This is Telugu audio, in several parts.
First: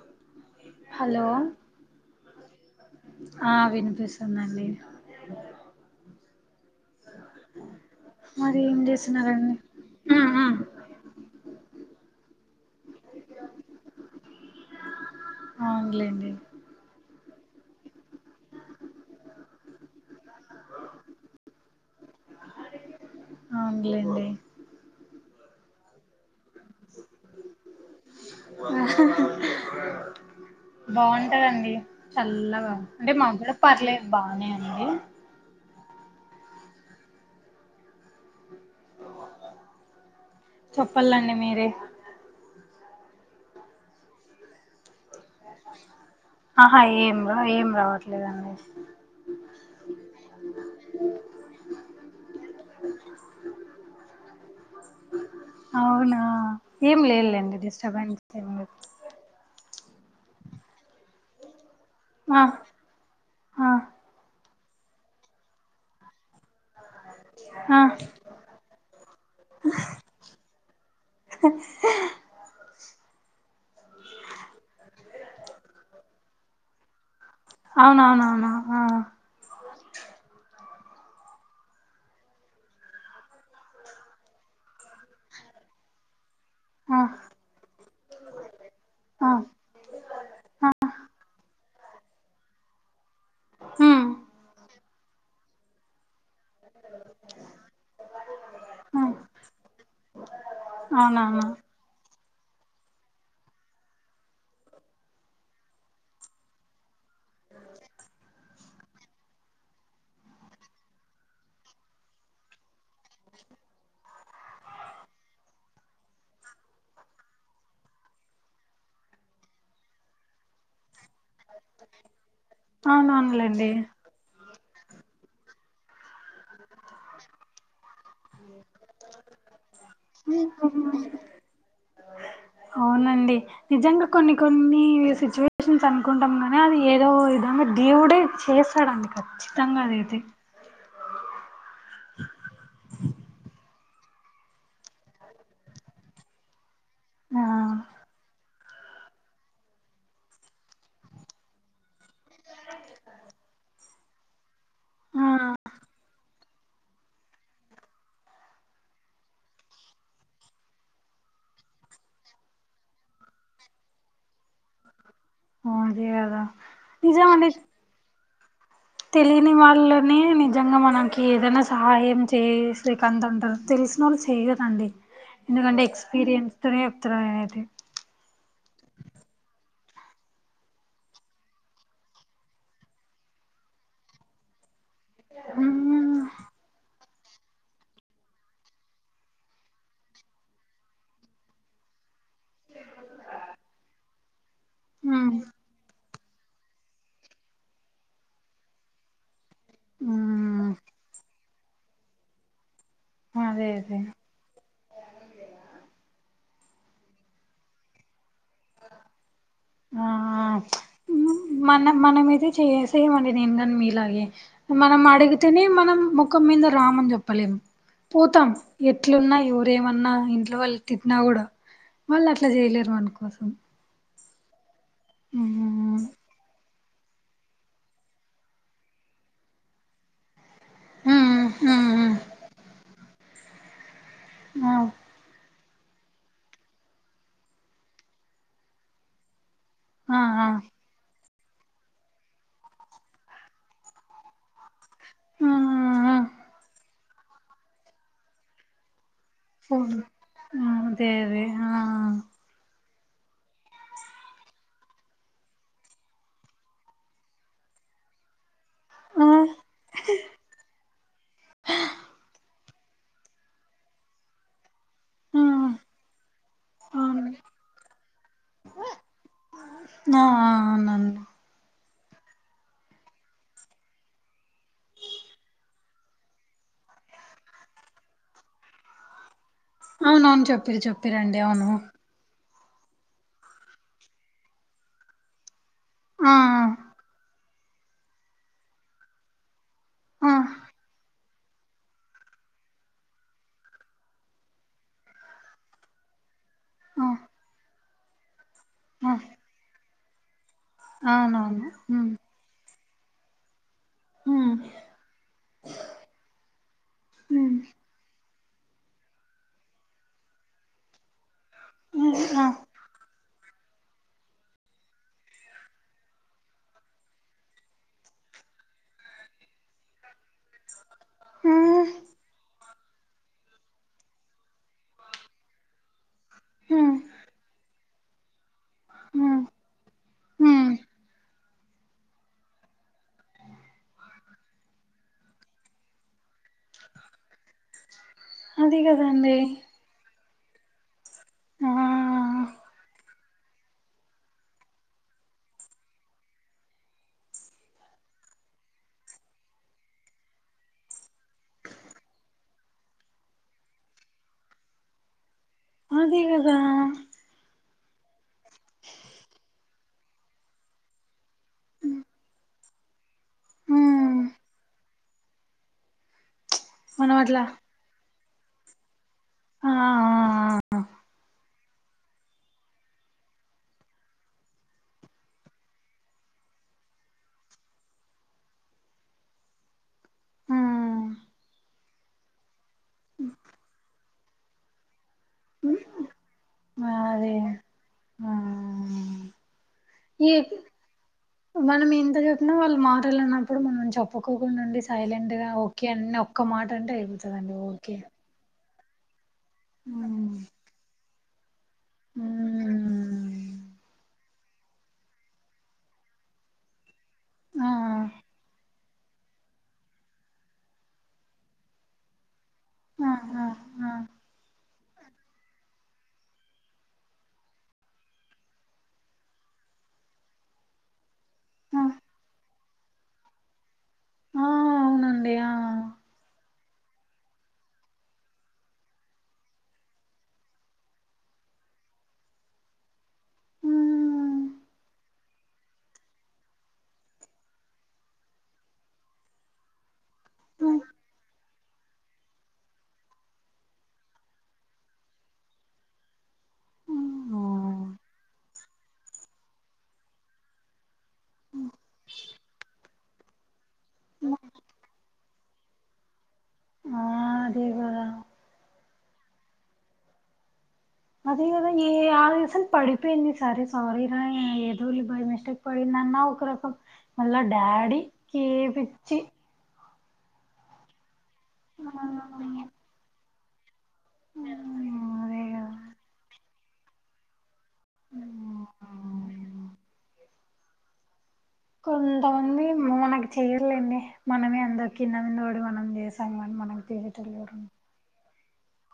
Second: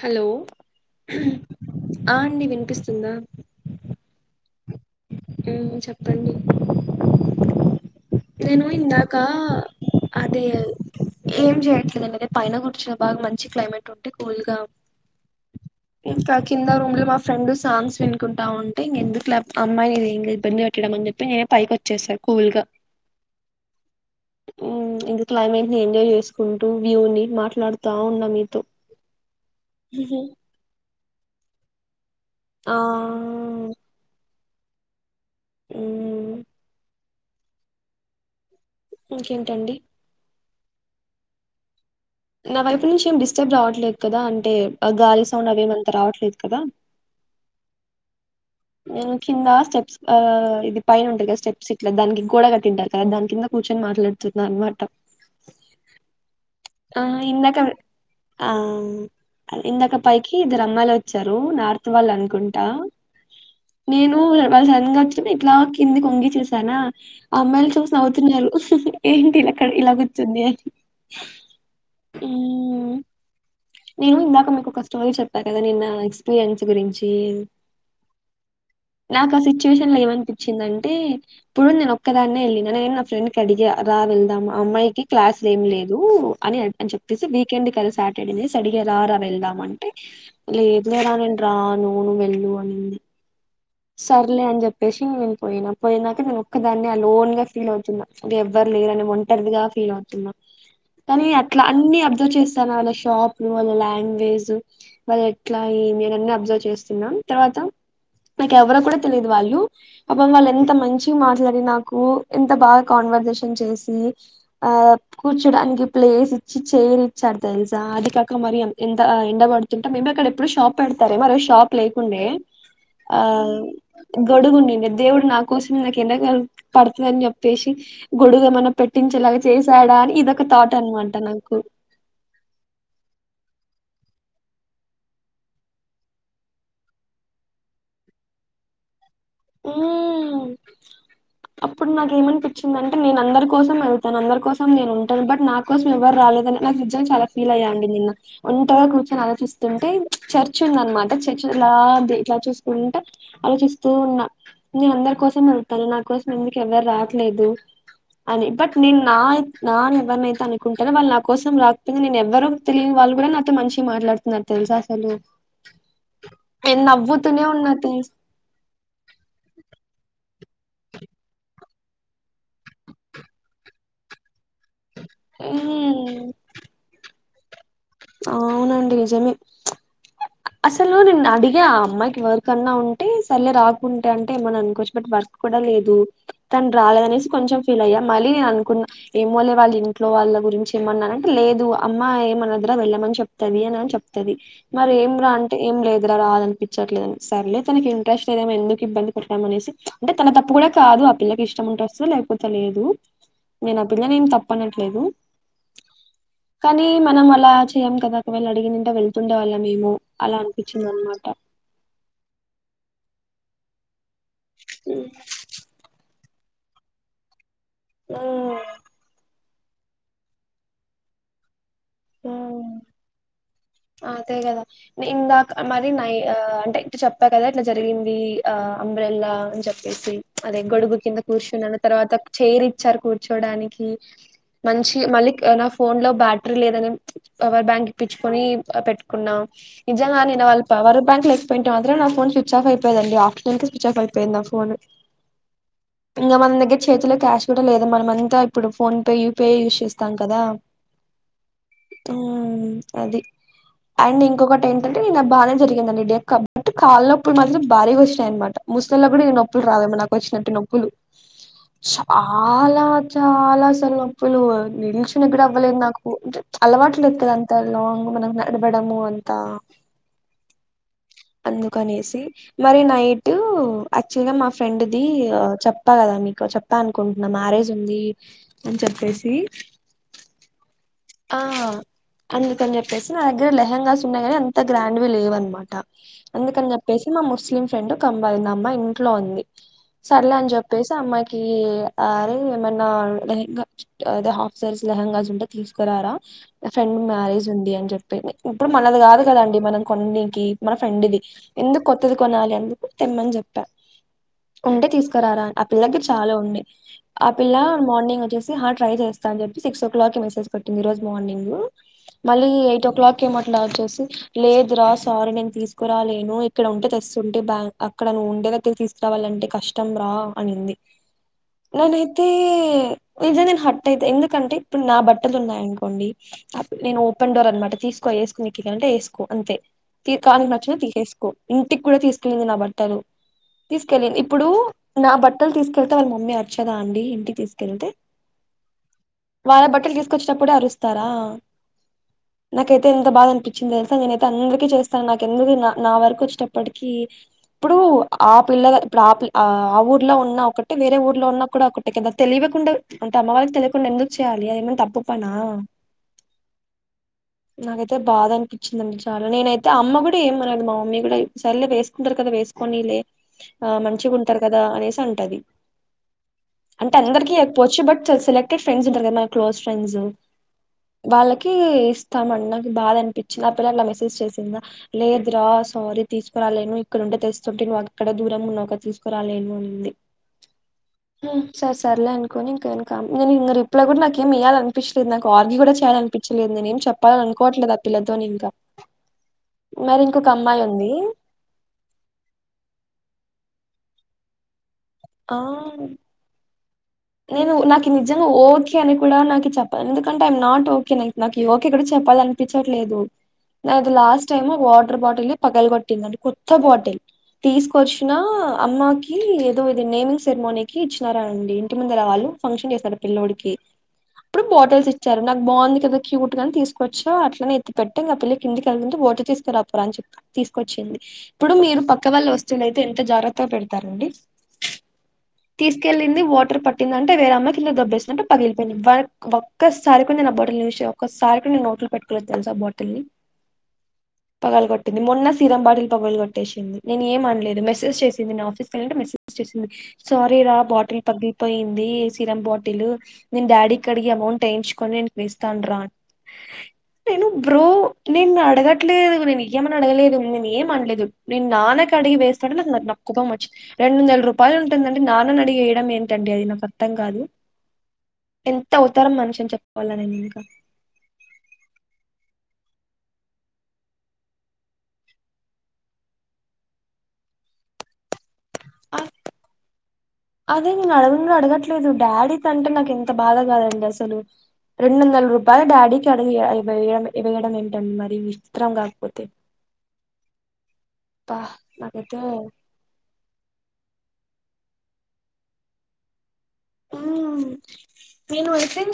హలో హలో ఆ అండి వినిపిస్తుందా ఆ వినిపిస్తుందండి చెప్పండి మరి నేను ఏం ఇందాకా చేస్తున్నారండి అదే ఏం చేయట్లేదండి అతే పైన కూర్చు బాగా మంచి క్లైమేట్ ఉంటే కూల్గా అవునులేండి ఇంకా కింద రూమ్లో మా ఫ్రెండ్ సాంగ్స్ వినుకుంటా ఉంటే ఇంకెందుకు అమ్మాయినిది ఇగ ఇబ్బంది పెట్టడం అని చెప్పి నేనే పైకి వచ్చేసా కూల్గా గ్లెండి ఇది క్లైమేట్ని ఎంజాయ్ చేసుకుంటూ వ్యూని మాట్లాడుతా ఉన్నా మీతో ఉహు బాగుంటదండి చల్లగా ఆ అంటే మబ్బుల పర్లేదు బానే ఉంది ఉ ఇంకేంటండి చెప్పలండి మీరే నా వైపు నుంచి ఏమి డిస్టర్బ్ రావట్లేదు కదా అంటే గాలి సౌండ్ అవిమంత రావట్లేదు కదా ఆహా ఏం రా ఏం రావట్లేదు అండి నేను కింద స్టెప్స్ ఆ ఇది పైన ఉంటది కదా స్టెప్స్ ఇట్లా దానికి గోడ కట్టింటారు తింటారు కదా దాని కింద కూర్చొని మాట్లాడు తున్న అనమాట అవునా ఏం ఆ లేదు లేండి ఇందాక డిస్టర్బ్ ఏం లేదు ఆ ఇందాక పైకి ఇద్దరు అమ్మాయిలు వచ్చారు నార్త్ వాళ్ళు ఆ అనుకుంటా ఆ నేను ఓ వాళ్ళు సడన్ గ వచ్చింటే ఇట్లా కింది కొంగి చూసానా ఆ అమ్మాయిలు చూసి నవ్వుతున్నారు ఏంటి ఇలా ఇక్కడ ఇలా కుచ్చుంది అని అ మ్మ్ నేను ఇందాక మీకు ఒక స్టోరీ చెప్పా కదండి నిన్న ఎక్స్పీరియన్స్ గురించి అవునవునవును ఆ నాకు ఆ సిచ్యువేషన్ లో ఏమనిపించిందంటే ఇప్పుడు నేను ఒక్కదాన్నే వెళ్ళిన నేను నా ఫ్రెండ్ కి అడిగి రా వెళ్దాం ఆ అమ్మాయికి క్లాసులు ఏం లేదు అని అని ఆ చెప్పేసి వీకెండ్ క సాటర్డేనేసి అడిగ రా రా ఆ వెళ్దాం అంటే ఆ లేదు లేరా నేను రాను నువ్వు వెళ్ళు అనింది మ్మ్ సర్లే అని చెప్పేసి నేను పోయినా పోయినాక నేను ఒక్కదాన్ని ఆ లోన్ గా ఫీల్ అవుతున్నా ఇది ఎవ్వరు ఆ లేరుని ఒంటరిదిగా ఫీల్ అవుతున్నా కానీ అవునవును అట్ల అన్ని అబ్జర్వ్ చేస్తాను వాళ్ళ షాప్లు వాళ్ళ లాంగ్వేజ్ వాళ్ళు ఎట్ల ఏమి అన్ని అబ్జర్వ్ చేస్తున్నా తర్వాత నాకు ఎవరో కూడా తెలిదు వాళ్ళు పాపం వాళ్ళు ఎంత మంచి మాట్లాడి నాకు ఎంత బాగా కాన్వర్సేషన్ చేసి ఆ కూర్చోడానికి ప్లేస్ ఇచ్చి చైర్ ఇచ్చారు తెలుసా అది కాక మరి ఎంత ఎండబడుతుంటా మేము అక్కడ ఎప్పుడు షాప్ పెడతారు మరి షాప్ లేకుండే ఆ ఆ గొడుగు నిండి దేవుడు నా కోసం నాకు ఎండ పడుతుందని చెప్పేసి గొడుగు ఏమన్న పెట్టించేలాగా చేసాడా అని ఇదొక తాట్ అనమాట నాకు నండి నిజంగా కొన్ని కొన్ని సిచ్యువేషన్స్ అనుకుంటాం గాని అది ఏదో విధంగా దేవుడే చేస్ స్తడండి ఖచ్చితంగా అదైతే మ్మ్ అప్పుడు నాకు ఏమనిపించిందంటే నేను అందరి కోసం వెళ్తాను అందరి కోసం నేను ఉంటాను బట్ నాకు కోసం ఎవరు రాలేదని నాకు నిజం చాలా ఆ ఫీల్ అయ్యండి నిన్న ఒంటగా కూర్చొని ఆలోచిస్తుంటే చర్చ్ ఉంద అనమాట చర్చ్ ఇలా ఇలా చూసుకుంట ఆలోచిస్తూ ఉన్నా నేను అందరి ఆ కోసం వెళ్తాను నా కోసం ఎందుకు ఎవరు రాట్లేదు అని బట్ నేను నా నా అని ఎవరినైతే అనుకుంటానో వాళ్ళు నా కోసం రాకపోయినా నేను ఎవరు తెలియని వాళ్ళు కూడా నాతో మంచిగ మాట్లాడుతున్నారు తెలుస అసలు అ అదే కద ఏ నవ్వుతూనే ఉన్న తెల్స్ తెలియని వాళ్ళని నిజంగా మనకి ఏదైనా సహాయం చే [unintelligible] అంటారు తెల్సినోలు చేయరాండి ఎందుకంటే ఎక్స్పీరియన్స్ తనే చెప్తార నేనైతే అవునండి నిజమే అసలు నేను అడిగే ఆ అమ్మాయికి వరకన్నా ఉంటే సరలే రాకుంటే అంటే ఏమన్నా అనుకోచ్చు బట్ వర్క్ కూడా లేదు ఉమ్ తను రాలేదనేసి కొంచెం ఫీల్ అయ్యా మళ్ళీనేన్ అనుకున్నా ఏమోలే వాళ్ళ ఇంట్లో వాళ్ళ గురించి ఏమన్నాంటే లేదు అమ్మ ఏమన్నా వెళ్ళమని చెప్తది అని అని చెప్తది మరి ఏం రా అంటే ఏం లేదు దగర రాాదనిపించట్లేదని సర్లే తనకి ఇంట్రెస్ట్ లేదేమో ఎందుకు ఇబ్బంది అనేసి అంటే తన తప్పు కూడా ఉమ్ కాదు ఆ పిల్లకి ఇష్టం ఉంటెస్తది లేకపోతే లేదు అదే నేను ఆ అదే పిల్లని ఏం తప్పనట్లేదు కానీ మనం అలా చెయ్యాం కదా ఒకవేళు అడిగినంటా వెళ్తుండేవాళ్ళ మేమో ఆ అలా అనిపించిందాన్మాట మన మానమీదే చేయసేమంది నేను కాని మీలాగే మనం అడుగు తేనె మనం ముఖం మీద రామన్ చెప్పలేము ఉ పోతాం ఎట్లున్నా ఎవర ఏమన్నా ఇంట్లో వాళ్ళు తిట్టిన్నా కూడా వాళ్ళు అట్లా చేయలేరు వాన్కోసం అ అంతే కదా న ఇందాక మరి నై అంటే ఇ చెప్పా కదా ఇట్లా జరిగింది ఆ అంబ్రెల్లా అని చెప్పేసి అదే గొడుగు కింద కూర్చున్నాను తర్వాత చైర్ ఇచ్చారు కూర్చోడానికి మంచి మళ్ళీ నా ఫోన్లో బ్యాటరీ లేదని పవర్ బ్యాంక్ ఇప్పచ్చుకొని పెట్ న్నాం నిజంగా నేను వాళ్ళ పవర్ బ్యాంకు మాత్రం నా ఫో స్విచ్ ఆఫ్ అయిపోయిదండి ఆఫటర్నన్ క స్విచ్ ఆఫ్ అయిపోయింది నా ఫోన్ ఇంకా మన దగ్గర చేతిలో క్యాష్ కూడా లేదు మన అంతా ఇప్పుడు ఫోన్ పే యూపీఐ యూజ్ ఓను ఆ అదే అదే ఆ అది అండ్ ఇంకొకటి ఏంటంటే నిన బానే జరిగిందండి డెక్ కబట్ కాళ్ల్లోప్పుడు మాత్రం భారీగా వచ్చినాయ అనమాట ముస్సులోలకి కూడా ఆ ఈ నొప్పులు రాదమ నాకు వచ్చినట్ నొప్పులు చాలా చాలా అసలు నొప్పులు నిల్చున్న కుడా అవ్వలేదు నాకు అంటే అల్వాట్లు లేదుగా అవును అంతా లాంగ్ మనకు నడవడము అంతా వునండి అందుకనేసి మళ్ళి నైట్ యాక్చువల్గా మా ఫ్రెండ్ది చెప్పా కదా మీకు చెప్ప చెప్పా అనుకుంటున్నా మ్యారేజ్ ఉంది అని చెప్పేసి అవునవును చెప్పిరి చెప్పిరండి ఆ అవును అందుకని చెప్పేసి నా దగ్గర లెహెంగాస్ ఉన్నాయి కాని అంత గ్రాండ్వి లేవు అనమాట ఆ అందుకని చె చెప్పేసి మా ముస్లిం ఫ్రెండ్ కంబాలంది అమ్మాయి ఇంట్లో ఉంది సర్లే అని ఆ చెప్పేసి అమ్మాయికి కి అరే ఏమన్నా లెహంగా అదే హాఫ్ సైస్ లెహెంగాస్ ఉంటా తీస్కురారా మా ఫ్రెండ్ ఆ మ్యారేజ్ ఉంది అని చెప్పి ఇప్పుడు మనది కాదు కదండి మనం కొన్నికి మన ఆ ఫ్రెండ్ది అవునవును ఎందుకు ఉమ్ కొత్తది కొనాలి అందుకు తెమ్మని చెప్పారు ఉమ్ ఉంటే తీస్కురారా అని ఆ పిల్ల దగ్గర చాలా ఉనై ఆ పిల్ల ఉమ్ మార్నింగ్ వచ్చేసి హ ట్రై చేస్తా అని చెప్పి సిక్స్ ఓ క్లాక్ కి మెసేజ్ పెట్టింది ఈ రోజు మార్నింగ్ ఆ మళ్ళీ ఎయిట్ ఓ క్లాక్ ఏమట్లా వచ్చేసి లేదు రా సారీని తీసుకురాాలేను ఇక్కడ ఉంటే తెస్తుంటే బ్యాక్ అక్కడ నువవు ఉండే దగ్గర తీసుకురావాలంటే కష్టం ఇష్టం రా అనింది ఉమ్ నేన్ తే ఇదే నేను హట్ అయితా ఎందుకంటే ఇప్పుడు నా బట్టలు ఉన్నాయినుకోండి ఉమ్ నేను ఓపెన్ డేర్ అనమాట తీసుకో ఎసుకుని ఎక్కంటే ఎస్కో ఉమ్ అంతే కాని ఉమ్ నచ్చినవి తీసేసుకో ఇంటికి కూడా తీసుకెళ్ళంది నా బట్టలు తీసుకెళ్ళిడి ఇప్పుడు నా బట్టలు తీసుకెళ్తే వాళ్ళ మమ్మీ వచ్చదా అండి ఇంటికి తీసుకెళ్తే, అది కదండి వాళ్ల బట్టల్ కస వచ్చేప్పుడే అరుస్తారా ఆ నాకైతే ఎంత బాధ అనిపించింది తెలుసా నేనయితే అందరికస్త, స నాకు ఎందుకు నా నా వరకు వచ్చేటప్పటిక, ఇప్పుడు ఆ పిల్ల ఇప్పుడు ఆ ప ఆ ఊర్లో ఉన్న ఒకటిే వేరే ఊర్లో ఉన్నా కూడా ఒక, క తెలియకుండా అంటే అమ్మ వాళ్ళకి తెలియకుండా ఎందుకు చేయాలి అద ఏమన్నా తప్పు పనా, అదే కదా నాకైతే బాధ అనిపించిందండి చాలా నేనైతే అయిే అమ్మ కూడా ఏమనది మా మమ్మీ కూడా సల్లలే వేసుకుంటారు కదా వేసుకొని లే, ఆ మంచిగా ఉమ్ ఉంటారు కదా అనేసి అంటది. అంటే మనం అందరికిీ అట్లా ఎపోవచ్చు బట్ సెలెక్టెడ్ ఫ్రెండ్స్ ఉంటారు కదా మన క్లోజ్ ఆ ఫ్రెండ్స్. వాళ్ళకి ఇస్తామండి నాకు బాధ అనిపించి నా పిల్ల నాకు మెసేజ్ చేసిందా. లేదురా సారీ తీసుకురాలేను ఇక్కడంటే తెలుస్తుంటే నువ్వు అక్కడ దూరం ఉన్నాక తీసుకురాలేనుంది. ఉమ్ సరే సర్లే అనుకోని ఇంక నేను ఇ రిప్లై కూడా నాకుేమి ఇయ్యాలినుకు. పిస్ట్ నాకుఆర్గి కూడా చేయాలనిపించలేదు నే ఏం చెప్పాలని అదే అనుకోవట్లేదు ఆ పిలతో ఇంకా. మరి ఇంకొక ఈ అమ్మాయి ఉంది. మనం ఎంత చెప్పినా వాళ్ళు మారాలన్నప్పుడు మనం చెప్పుకోకుండా ఉండి ఆ సైలెంట్గా ఓకే అని ఒక్క మాట అంటే నేను అయిపోతుందండి నాకు ఓకే. నిజంగా ఓకే అని కూడా నాకు చెప్పాలి ఎందుకంటే ఉమ్ ఐ నాట్ ఓకే నాకుఒకే కూడా చెప్పాల అనిపించట్లేదు ఉమ్ నా అది లాస్ట్. టై మో వాటర్ బాటిల్ పగలు కొట్టిందండి కొత్త బాటిల్ ఆ తీసుకొచ్చిన అమ్మాకి, ఏదో ఇది నేమింగ్ సెరిమోనీ కి ఇచ్చినారా అండి ఇంటి ముందు రావాాలు. ఫంక్షన్ చేసాడు ఆ ఆ పిల్లోడికి ఆ అప్పుడు బాటిల్స్ ఇచ్చారు నాకు బాగుంది కదా. క్యూట్ గా తీసుకో చ్చ అట్లనే ఎత్తి పెట్ట ఇంక పిల్ల కిందికి వెళ్తుంటే వాటర్ తీసుకురాపోరా అని చెప్ప. తీసుకొచ్చింది ఇప్పుడు మీరు ఆ పక్క వాళ్ళ వస్తువులయితే ఎంత జాగ్రత్త పెడతారండి. ఆ అవునండి. తీసుకెళ్ళలింది వాటర్ పట్టిందింటేవెరేమ్మకి ఇల్ దెబ్బేసినట్టు పగిలిపోయింది. ఒక్కసారి కూడా బాటిల్ చూసి ఒక్కసారి కూడా నోట్లు పెట్టుకోలేచ్చు తెలుసా ఆ బాటిల్ని. హ్మ్. పగలు కొట్టింది మొన్న సీరంబాల్ పగలు కొట్టేసి నేను ఏమ అనలేదు మెసజ్ చేసింది నా ఆఫీస్కి వెళంటే మెసేజ్. సింది సారీ రా బాటిల్ పగ్గి, పోయింది సిరం బాటిల్ నేను డాడీకి అడిగి అమౌంట్ వేయించుకొని నేను వేస్తాను రా, నేను బ్రో నిన్ను అడగట, లేదు నేను ఇయ్య మని అడగలేదు నేను ఏం అనలేదు నేను నాన్నకి అడిగి వేస్తాడలే అన్నారు నాకు కో ప్పం మచ్చది. రెండు వందల రూపాయలుంటుందండి నాన్న అడిగేయడం ఏంటి. ండి అది నాకు అర్థం ఆ కాదు అదే కదా ఎంత అవతరం మనిషి అని చెప్పవాలా నేను ఇనుక. అదే కదా ఏ ఆ దసం పడిపోయింది సరే సారీ రా ఏదోళ్లి బాయ్ మిస్టేక్. పడిందన్న ఒక రకం మళ డాడీ ఆ కేపిచ్చి. అదే నేను అడగు అడగట్లేదు ఆ, డాడీ తంటే నాకు ఎంత. ఎంత బాధ కాదండి అసలు రెండు వందల అదే రూపాయలు కదా డాడీకి అ వేయ వేయడం. తన్ మరి విస్తత్రం కాకపోతే బ కొంతమంది మనకు చెయలేండి మనమే అంద కిన్న విన్నోడి మనం చేసాముని మనం. ఉ నేను వసం.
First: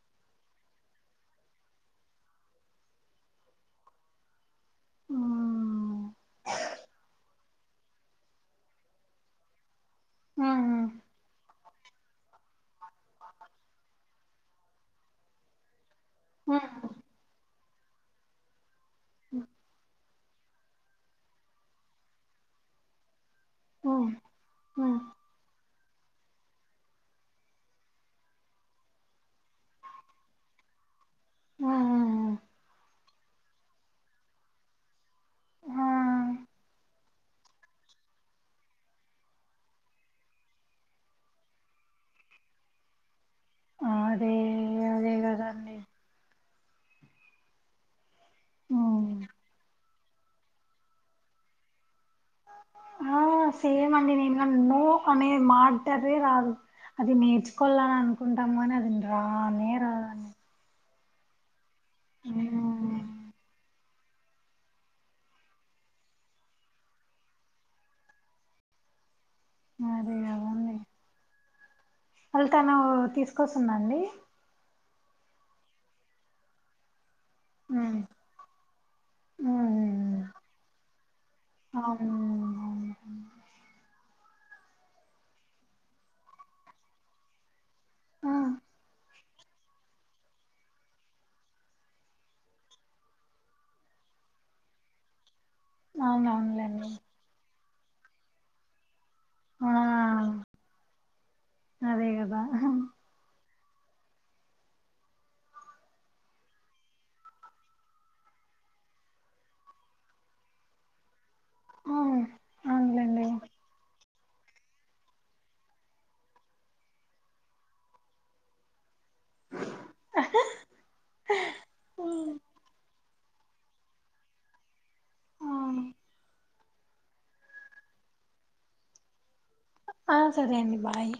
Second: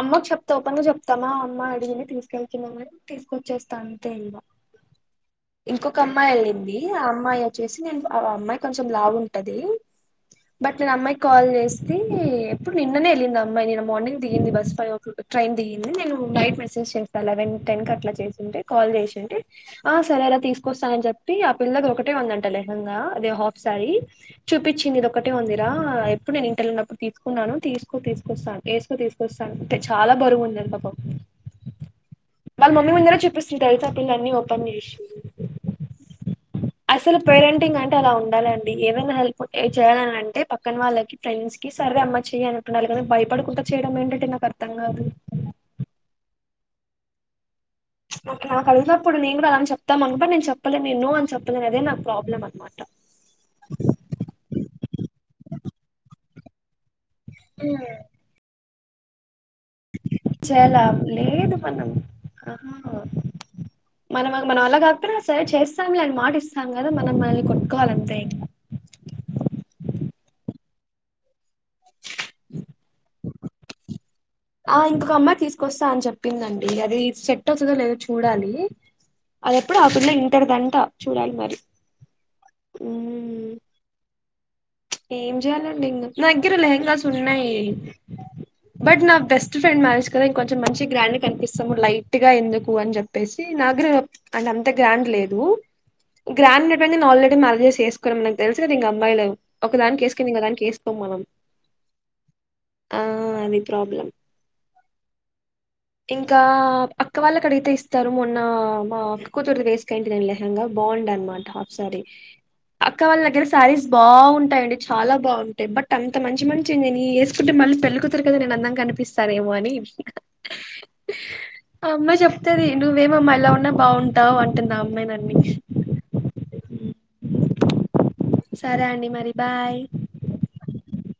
అమ్మకు చెప్తా పను చెప్తామా అమ్మ అడిగిని తీసుకెళ్తున్నామని తీసుకొచ్చేస్తా అంతెేల్వా. ఇంకొక ఉమ్ అమ్మాయి వెళ్ళింది ఆ అమ్మాయి. చేసినాయ్ అనుకో ఆ అమ్మాయ్ కొంచెం లావు ఉంటది బట్ ఉమ్. నేను ఆ అమ్మాయ్ కి కాల్ చేసి నేనే ఎప్పుడు నిన్ననే వెళ్ళింది అమ్మాయి నేను మార్నింగ్ దిగింది bus five o'clock train దిగింది నేను ఆ నైట్ మెసేజ్ చేస్తాను లెవెన్, టెన్ క అట్లా చేసింటే కాల్ చేసింటే ఆ సరేరా తీసుకొస్తా అని చెప్పి ఆ పిల్లది ఒకటే ఉందంట లేహంగా అదే హా సారి చూపించింది ఇది ఒకటే ఉందిరా ఎప్పుడు నేను ట్టళ్నప్పుడు తీసుకున్నాను తీసుకో తీసుకొస్తాను వేసుకో తీసుకొస్తాను అంటే చాలా బరువుంది బాబ వాళ్ళ మమ్మీ ముందర చూపిస్తుంది తెలుస పిల్ల అన్ని ఓపెన్ చేసి అసలు పేరెంటింగ్ అంటే అలా ఉండాల అండి ఏమైనా హెల్ప్ చేయాలని అంటే పక్కన వాళ్ళకి ఫ్రెండ్స్ కి సర్వే అమ్మ చెయ్య అన్నటుటున్నారు కానీ భయపడుకుంట చేయడం ఏంటంటే నాకు అర్థం కాదు. కదాండి నాకు కలిసినప్పుడును కూడా అలాని చెప్దం అనుకుమాట నేను చెప్పలేదు నేన్నో అని చెప్పలే అదే నాకు ప్రాబ్లం అనమాట. ఆ సేమ్ అండి నేను గాని న్నో అనే మాటనే రాదు. అది నేర్చుకోవాలని అనుకుంటాము అని అది రానే రాదండి చేలా లేదు మనం అహ మనం మనం వల్ల కాకపోనా సరే చేస్తాం లేని మాట ఇస్తాం కదా మనం మనల్ని కొట్టుకోవాలి అంతే ఇంక. అదే కదండి అల్తను తీసుకొస్తుందండి ఆ ఇంకొక అమ్మాయి తీసుకొస్తా అని చెప్పిందండి. అది సెట్ అవుతుందో లేదో ఉమ్ చూడాలి. అది ఎప్పుడు ఆపిల్ల ఉమ్ ఇంటరు దంట చూడాలి మరి అవును ఉ ఏం చెయాలండి ఇంకా నా దగ్గర లెంగాస్ ఉన్నాయి బట్ నా బెస్ట్ బస్ట్ ఫ్రెండ్ మ్యారేజ్ కదా ఇంకొంచెం మంచి గ్రాండ్ కనిపిస్తాము. లైట్ గా ఎందుకు అని చెప్పేసి నాగ్గరే అని అంత గ్రాండ్ లేదు. గ్రాడ్ అవునవునులేండి ఉటువంటి నే ఆల్రెడీ మరేజేస్ చేసుకోన్నా మనకు తెలుసు కద ఇంక అమ్మాయిలు ఆ ఒకదానికి వేసుకొని ఇంకొదానికి వేసుకోం మనం అదే కదా ఆ అది ప్రాబ్లం ఇంకా అక్క వాళ్ళుకడిగితే ఇస్తారు మొన్న మా అక్క కూతురది వేస్ కంటి నేన లేహంగా బాగుండ అనమాట. టాఫ శారీ అక్క వాళ్ళ అవునులేండి దగ్గర శారీస్ బావుంటాయండి. చాలా బావుంటాయి బట్ అంత మంచి మంచిని ఏ నేను వేసుకుంటే మళ్ళీ పెళ్లికుతూరు కన్న నేను అందంగా కనిపి తనేమో అని అమ్మ చెప్తది ను మేమమ్మా ఇలా ఉన్నా బావుంటావు అంటుంది ఆ అమ్మాయిన్నన్ని సరే అండి మరి బాయ్ ఆ సరే అండి బాయ్